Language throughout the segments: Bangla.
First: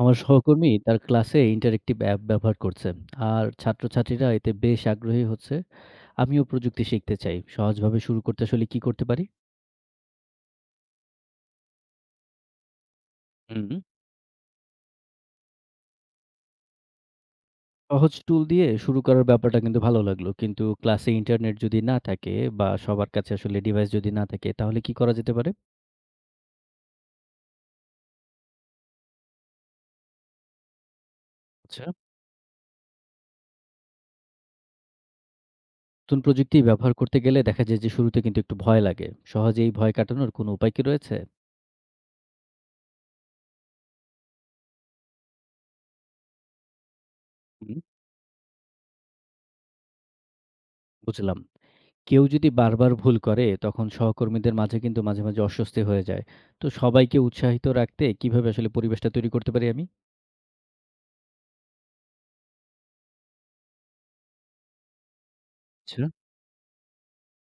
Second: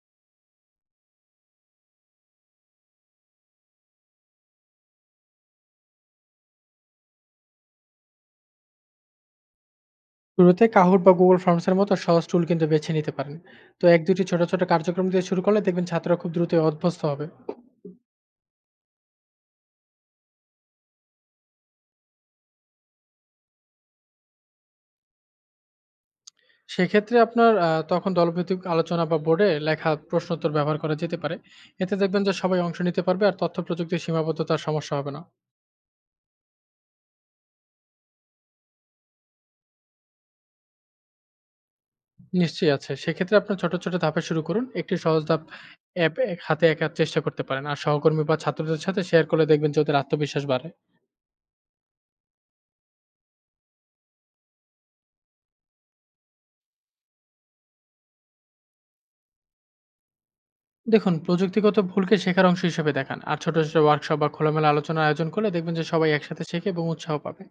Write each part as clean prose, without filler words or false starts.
আমার সহকর্মী তার ক্লাসে ইন্টারেক্টিভ অ্যাপ ব্যবহার করছে আর ছাত্রছাত্রীরা এতে বেশ আগ্রহী হচ্ছে। আমিও প্রযুক্তি শিখতে চাই, সহজভাবে শুরু করতে আসলে কি করতে পারি? শুরুতে কাহুর বা Google Forms এর মতো সহজ টুল কিন্তু বেছে নিতে পারেন। হুম। তো ১-২টি ছোট, ছোট কার্যক্রম দিয়ে শুরু করলে দেখবেন ছাত্ররা খুব দ্রুতই অভ্যস্ত হবে। সহজ টুল দিয়ে শুরু করার ব্যাপারটা কিন্তু ভালো লাগলো, কিন্তু ক্লাসে ইন্টারনেট যদি না থাকে বা সবার কাছে আসলে ডিভাইস যদি না থাকে তাহলে কি করা যেতে পারে? সেক্ষেত্রে আপনার তখন দলভিত্তিক আলোচনা বা বোর্ডে লেখা প্রশ্নোত্তর ব্যবহার করা যেতে পারে। আচ্ছা। এতে দেখবেন যে সবাই অংশ নিতে পারবে আর তথ্য প্রযুক্তির সীমাবদ্ধতার সমস্যা হবে না। নতুন প্রযুক্তি ব্যবহার করতে গেলে দেখা যায় যে শুরুতে কিন্তু একটু ভয় লাগে। সহজে এই ভয় কাটানোর কোনো উপায় কি রয়েছে? নিশ্চয়ই আছে। সেক্ষেত্রে আপনার ছোট, ছোট ধাপে শুরু করুন। একটি সহজ ধাপ অ্যাপ এক হাতে একার চেষ্টা করতে পারেন। হুম। আর সহকর্মী বা ছাত্রদের সাথে শেয়ার করলে দেখবেন যে ওদের আত্মবিশ্বাস বাড়ে। বুঝলাম। কেউ যদি বারবার ভুল করে, তখন সহকর্মীদের মাঝে কিন্তু মাঝে, মাঝে অস্বস্তি হয়ে যায়। তো সবাইকে উৎসাহিত রাখতে কিভাবে আসলে পরিবেশটা তৈরি করতে পারি আমি? দেখুন, প্রযুক্তিগত ভুলকে শেখার অংশ হিসেবে দেখান। আর ছোট, ছোট ওয়ার্কশপ বা খোলামেলা আলোচনার আয়োজন করলে দেখবেন যে আচ্ছা। সবাই একসাথে শেখে এবং উৎসাহ পাবে।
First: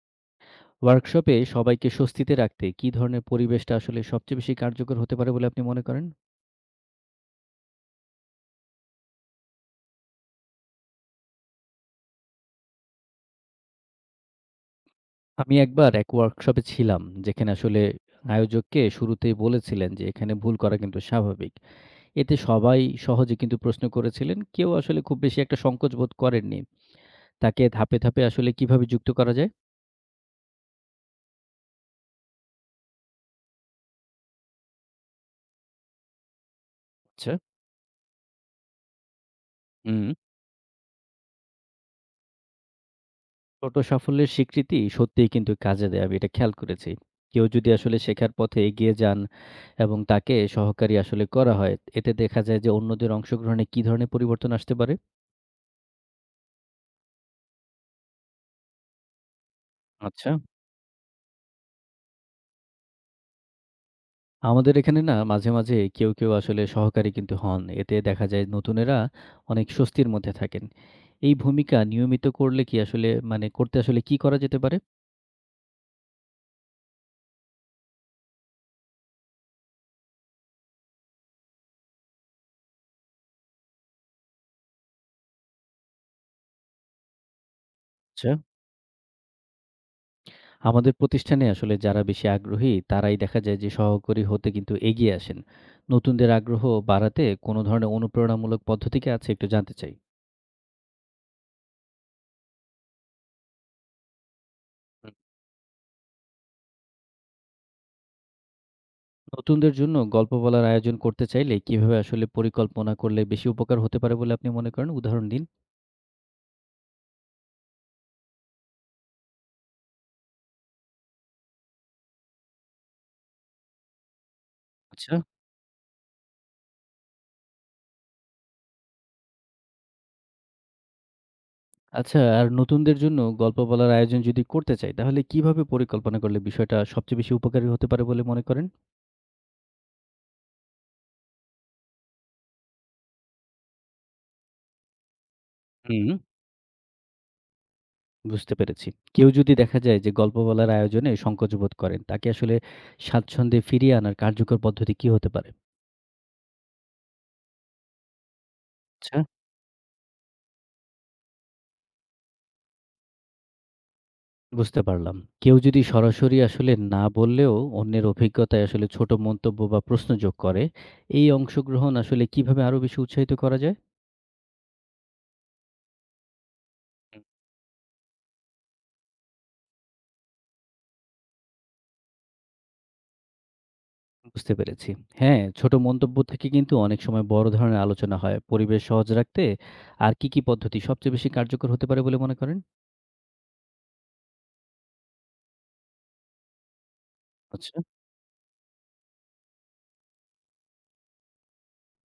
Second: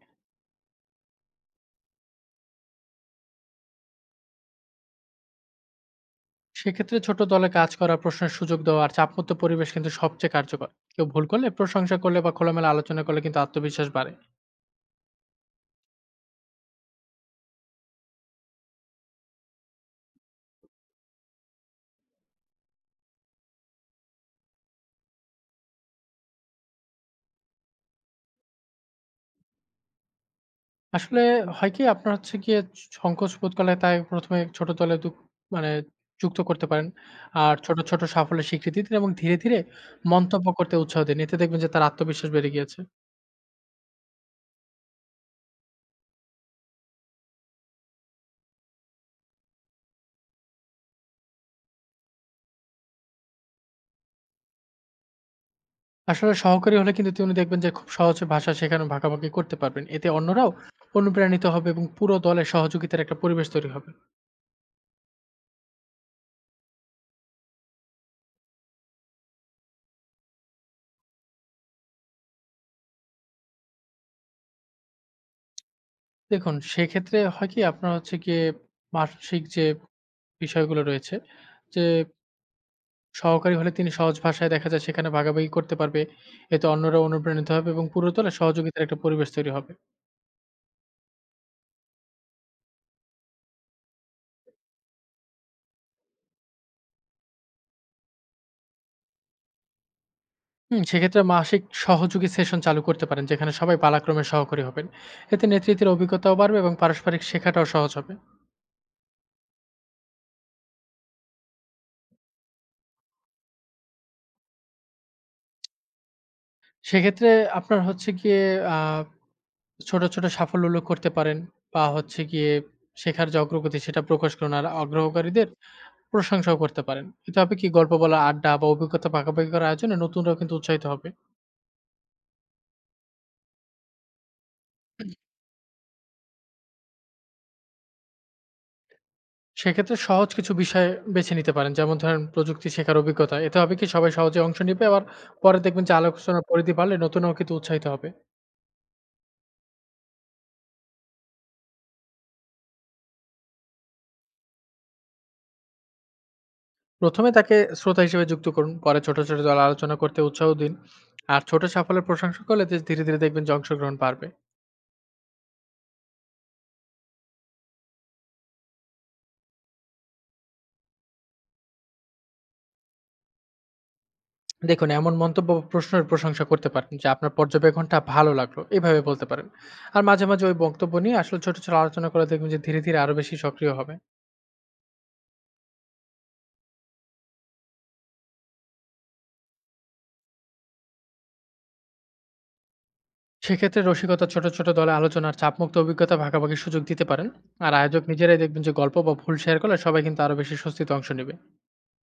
ওয়ার্কশপে সবাইকে স্বস্তিতে রাখতে কি ধরনের পরিবেশটা আসলে সবচেয়ে বেশি কার্যকর হতে পারে বলে আপনি মনে করেন? সেক্ষেত্রে ছোট দলে কাজ করা, প্রশ্নের সুযোগ দেওয়া আর চাপমুক্ত পরিবেশ কিন্তু সবচেয়ে কার্যকর। কেউ ভুল করলে প্রশংসা করলে বা খোলামেলা আলোচনা করলে কিন্তু আত্মবিশ্বাস বাড়ে। আমি একবার এক ওয়ার্কশপে ছিলাম, যেখানে আসলে আয়োজককে শুরুতেই বলেছিলেন যে, "এখানে ভুল করা কিন্তু স্বাভাবিক।" এতে সবাই সহজে কিন্তু প্রশ্ন করেছিলেন। কেউ আসলে খুব বেশি একটা সংকোচ বোধ করেননি। তাকে ধাপে, ধাপে আসলে কিভাবে যুক্ত করা যায়? আসলে হয় কি আপনার হচ্ছে গিয়ে সংকোচ বোধ করলে তাই ১ম এ ছোট দলে দু মানে যুক্ত করতে পারেন। আচ্ছা। আর ছোট, ছোট সাফল্যের স্বীকৃতি দিন এবং ধীরে, ধীরে হুম। মন্তব্য করতে উৎসাহ দিন। এতে দেখবেন যে তার আত্মবিশ্বাস বেড়ে গিয়েছে। ছোট সাফল্যের স্বীকৃতি সত্যিই কিন্তু কাজে দেয়, আমি এটা খেয়াল করেছি। কেউ যদি আসলে শেখার পথে এগিয়ে যান এবং তাকে সহকারী আসলে করা হয়, এতে দেখা যায় যে অন্যদের অংশগ্রহণে কি ধরনের পরিবর্তন আসতে পারে? আসলে সহকারী হলে কিন্তু তিনি দেখবেন যে খুব সহজে ভাষা শেখানো ভাগাভাগি করতে পারবেন। এতে আচ্ছা। অন্যরাও অনুপ্রাণিত হবে এবং পুরো দলে সহযোগিতার একটা পরিবেশ তৈরি হবে। আমাদের এখানে না মাঝে, মাঝে কেউ, কেউ আসলে সহকারী কিন্তু হন। এতে দেখা যায় নতুনেরা অনেক স্বস্তির মধ্যে থাকেন। এই ভূমিকা নিয়মিত করলে কি আসলে করতে আসলে কি করা যেতে পারে? দেখুন সেক্ষেত্রে হয় কি আপনার হচ্ছে গিয়ে মানসিক যে বিষয়গুলো রয়েছে যে সহকারী হলে তিনি সহজ ভাষায় দেখা যায় সেখানে ভাগাভাগি করতে পারবে। এতে অন্যরাও অনুপ্রাণিত হবে এবং পুরো আচ্ছা। দলে সহযোগিতার একটা পরিবেশ তৈরি হবে। আমাদের প্রতিষ্ঠানে আসলে যারা বেশি আগ্রহী তারাই দেখা যায় যে সহকারী হতে কিন্তু এগিয়ে আসেন। নতুনদের আগ্রহ বাড়াতে কোনো ধরনের অনুপ্রেরণামূলক পদ্ধতি কি আছে, একটু জানতে চাই। হুম, সেক্ষেত্রে মাসিক সহযোগী সেশন চালু করতে পারেন যেখানে সবাই পালাক্রমে সহকারী হবেন। হুম। এতে নেতৃত্বের অভিজ্ঞতাও বাড়বে এবং পারস্পরিক শেখাটাও সহজ হবে। নতুনদের জন্য গল্প বলার আয়োজন করতে চাইলে কিভাবে আসলে পরিকল্পনা করলে বেশি উপকার হতে পারে বলে আপনি মনে করেন? উদাহরণ দিন। সেক্ষেত্রে আপনার হচ্ছে গিয়ে আ ছোট, ছোট সাফল্য উল্লেখ করতে পারেন বা হচ্ছে গিয়ে শেখার যে অগ্রগতি সেটা প্রকাশ করুন। আর আচ্ছা। আগ্রহকারীদের প্রশংসাও করতে পারেন। এতে হবে কি গল্প বলা, আড্ডা বা অভিজ্ঞতা ভাগাভাগি করার আয়োজনে নতুনরাও কিন্তু উৎসাহিত হবে। আচ্ছা, আর নতুনদের জন্য গল্প বলার আয়োজন যদি করতে চাই তাহলে কিভাবে পরিকল্পনা করলে বিষয়টা সবচেয়ে বেশি উপকারী হতে পারে বলে মনে করেন? সেক্ষেত্রে সহজ কিছু বিষয় বেছে নিতে পারেন। যেমন ধরেন প্রযুক্তি শেখার অভিজ্ঞতা। এতে হবে কি সবাই সহজে অংশ নিবে আবার পরে দেখবেন যে হুম। আলোচনার পরিধি বাড়লে নতুনরাও কিন্তু উৎসাহিত হবে। বুঝতে পেরেছি। কেউ যদি দেখা যায় যে গল্প বলার আয়োজনে সংকোচ বোধ করেন, তাকে আসলে স্বাচ্ছন্দ্যে ফিরিয়ে আনার কার্যকর পদ্ধতি কি হতে পারে? প্রথমে তাকে শ্রোতা হিসেবে যুক্ত করুন। পরে আচ্ছা। ছোট, ছোট দলে আলোচনা করতে উৎসাহ দিন। আর ছোট সাফল্যের প্রশংসা করলে ধীরে, ধীরে দেখবেন যে অংশগ্রহণ বাড়বে। বুঝতে পারলাম। কেউ যদি সরাসরি আসলে না বললেও অন্যের অভিজ্ঞতায় আসলে ছোট মন্তব্য বা প্রশ্ন যোগ করে, এই অংশগ্রহণ আসলে কিভাবে আরো বেশি উৎসাহিত করা যায়? দেখুন, এমন মন্তব্য বা প্রশ্নের প্রশংসা করতে পারেন যে হুম। আপনার পর্যবেক্ষণটা ভালো লাগলো। এভাবে বলতে পারেন। আর মাঝে, মাঝে ওই বক্তব্য নিয়ে আসলে ছোট, ছোট আলোচনা করে দেখবেন যে ধীরে, ধীরে আরো বেশি সক্রিয় হবে। বুঝতে পেরেছি। হ্যাঁ, ছোট মন্তব্য থেকে কিন্তু অনেক সময় বড় ধরনের আলোচনা হয়। পরিবেশ সহজ রাখতে আর কি, কি পদ্ধতি সবচেয়ে বেশি কার্যকর হতে পারে বলে মনে করেন? সেক্ষেত্রে রসিকতা ছোট, ছোট দলে আলোচনার চাপমুক্ত অভিজ্ঞতা ভাগাভাগির সুযোগ দিতে পারেন। আর আচ্ছা। আয়োজক নিজেরাই দেখবেন যে গল্প বা ভুল শেয়ার করলে সবাই কিন্তু আরো বেশি স্বস্তিতে অংশ নেবে।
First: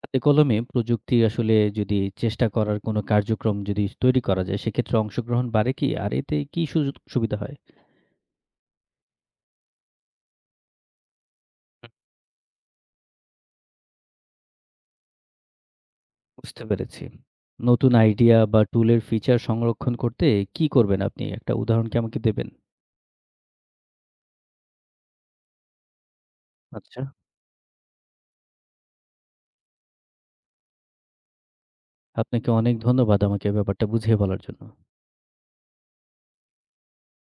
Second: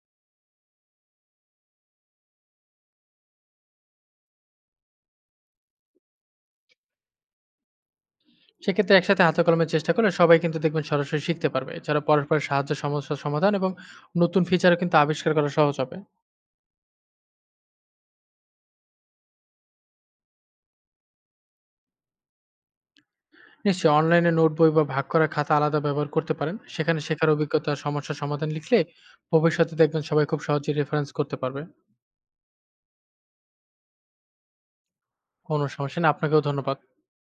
হাতে কলমে প্রযুক্তি আসলে যদি চেষ্টা করার কোনো কার্যক্রম যদি তৈরি করা যায়, সেক্ষেত্রে অংশগ্রহণ বাড়ে কি? আর এতে কি সুযোগ সুবিধা হয়? সেক্ষেত্রে একসাথে হাতে কলমের চেষ্টা করলে সবাই কিন্তু দেখবেন সরাসরি শিখতে পারবে। এছাড়া পরস্পরের সাহায্য, সমস্যার সমাধান এবং নতুন ফিচারও কিন্তু আবিষ্কার করা সহজ হবে। বুঝতে পেরেছি। নতুন আইডিয়া বা টুলের ফিচার সংরক্ষণ করতে কি করবেন আপনি? একটা উদাহরণ কি আমাকে দেবেন? নিশ্চয়ই অনলাইনে নোট বই বা ভাগ করা খাতা আলাদা ব্যবহার করতে পারেন। আচ্ছা। সেখানে শেখার অভিজ্ঞতা আর সমস্যার সমাধান লিখলে ভবিষ্যতে দেখবেন সবাই খুব সহজেই রেফারেন্স করতে পারবে। আপনাকে অনেক ধন্যবাদ আমাকে ব্যাপারটা বুঝিয়ে বলার জন্য। কোনো সমস্যা নেই। আপনাকেও ধন্যবাদ।